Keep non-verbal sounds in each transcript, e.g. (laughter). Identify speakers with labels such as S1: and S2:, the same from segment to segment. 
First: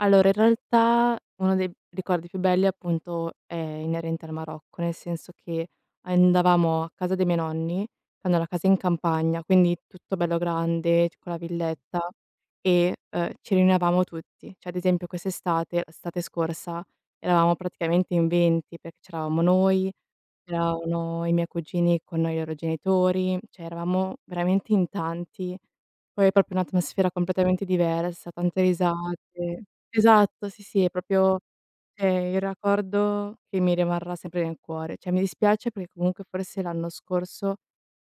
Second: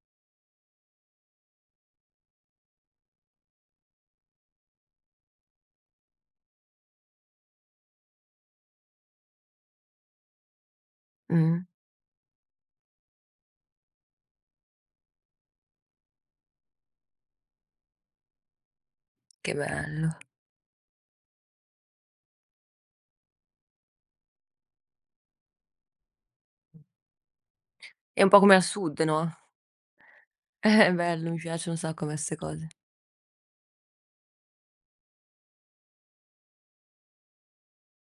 S1: Allora, in realtà uno dei ricordi più belli, appunto, è inerente al Marocco, nel senso che andavamo a casa dei miei nonni. Hanno la casa in campagna, quindi tutto bello grande, c con la
S2: Mh-mh.
S1: villetta, e, ehm, ci riunivamo tutti. Cioè, ad esempio, quest'estate, l'estate scorsa, eravamo praticamente in 20 perché c'eravamo
S2: Che
S1: noi,
S2: bello.
S1: c'erano i miei cugini con noi loro genitori, cioè, eravamo veramente in tanti. Poi è proprio un'atmosfera completamente
S2: È un
S1: diversa,
S2: po' come
S1: tante
S2: al sud, no?
S1: risate. Esatto, sì, sì, è
S2: Eh, bello, mi
S1: proprio,
S2: piacciono un sacco a me 'ste
S1: ehm, il
S2: cose.
S1: ricordo che mi rimarrà sempre nel cuore. Cioè, mi dispiace perché, comunque, forse, l'anno scorso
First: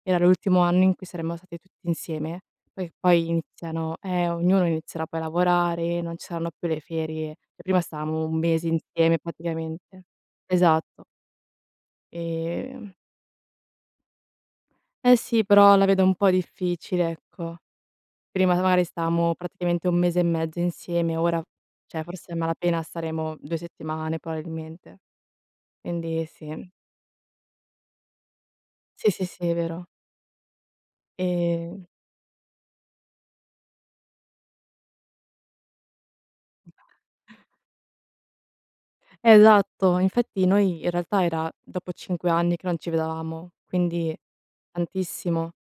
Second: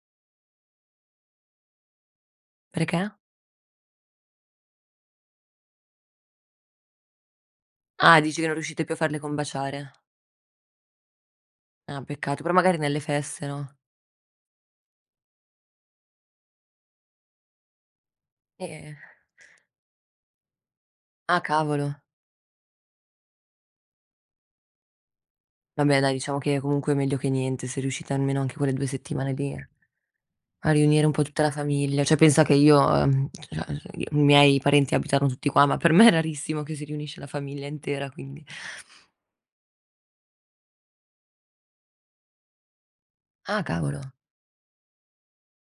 S1: era l'ultimo anno in cui saremmo stati tutti insieme, poi
S2: Perché?
S1: poi iniziano eh, ognuno inizierà poi a lavorare, non ci saranno più le ferie, e prima
S2: Ah,
S1: stavamo 1
S2: dici che non
S1: mese
S2: riuscite più a farle
S1: insieme,
S2: combaciare.
S1: praticamente. Esatto.
S2: Ah, peccato, però, magari,
S1: Ehm.
S2: nelle feste, no?
S1: Eh, sì, però la vedo un po' difficile, ecco. Prima, magari,
S2: E-e-e
S1: stavamo, praticamente, 1 mese e mezzo insieme,
S2: Ah,
S1: ora,
S2: cavolo!
S1: cioè, forse a malapena staremo 2 settimane, probabilmente.
S2: Vabbè, dai,
S1: Quindi,
S2: diciamo che,
S1: sì.
S2: comunque, è meglio che niente. Sei riuscita almeno, anche quelle 2
S1: Sì, sì,
S2: settimane,
S1: sì, è
S2: lì
S1: vero.
S2: a riunire un po' tutta la
S1: Ehm.
S2: famiglia. Cioè, pensa che io, ehm, cioè, (unintelligible) i miei parenti abitano tutti qua, ma per me è rarissimo che si riunisca la famiglia intera, quindi. (inhales)
S1: Esatto, infatti noi, in realtà, era dopo 5 anni che non ci vedevamo,
S2: Ah, cavolo!
S1: quindi tantissimo.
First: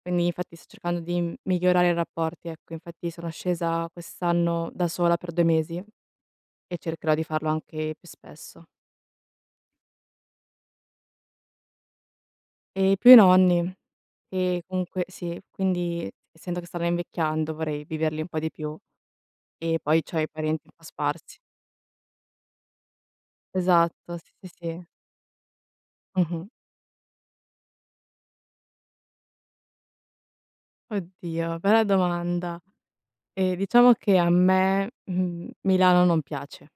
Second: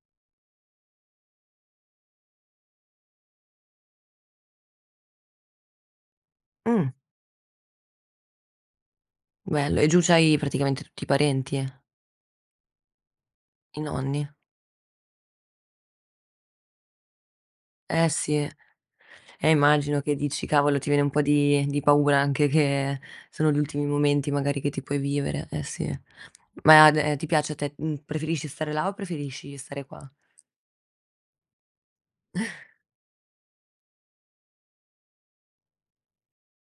S1: Quindi, infatti, sto cercando di migliorare i rapporti, ecco. Infatti sono scesa quest'anno da sola per 2 mesi e
S2: Mh.
S1: cercherò di farlo anche più spesso.
S2: Bello, e giù c'hai, praticamente, tutti i parenti?
S1: E più i nonni.
S2: I nonni.
S1: E comunque sì, quindi, essendo che stanno invecchiando, vorrei
S2: Eh,
S1: viverli un
S2: sì,
S1: po' di più
S2: e
S1: e
S2: immagino
S1: poi
S2: che
S1: c'ho i
S2: dici:
S1: parenti un
S2: "Cavolo!",
S1: po'
S2: ti viene un po'
S1: sparsi.
S2: di di paura anche che sono gli ultimi
S1: Esatto,
S2: momenti,
S1: sì, sì,
S2: magari, che ti
S1: sì.
S2: puoi vivere. Eh, sì.
S1: Mh-mh.
S2: Ma d ti piace a te, mhmm preferisci stare là o preferisci stare qua?
S1: Oddio, bella domanda.
S2: (exhales)
S1: Ehm, diciamo che a me, mhmm, Milano non piace.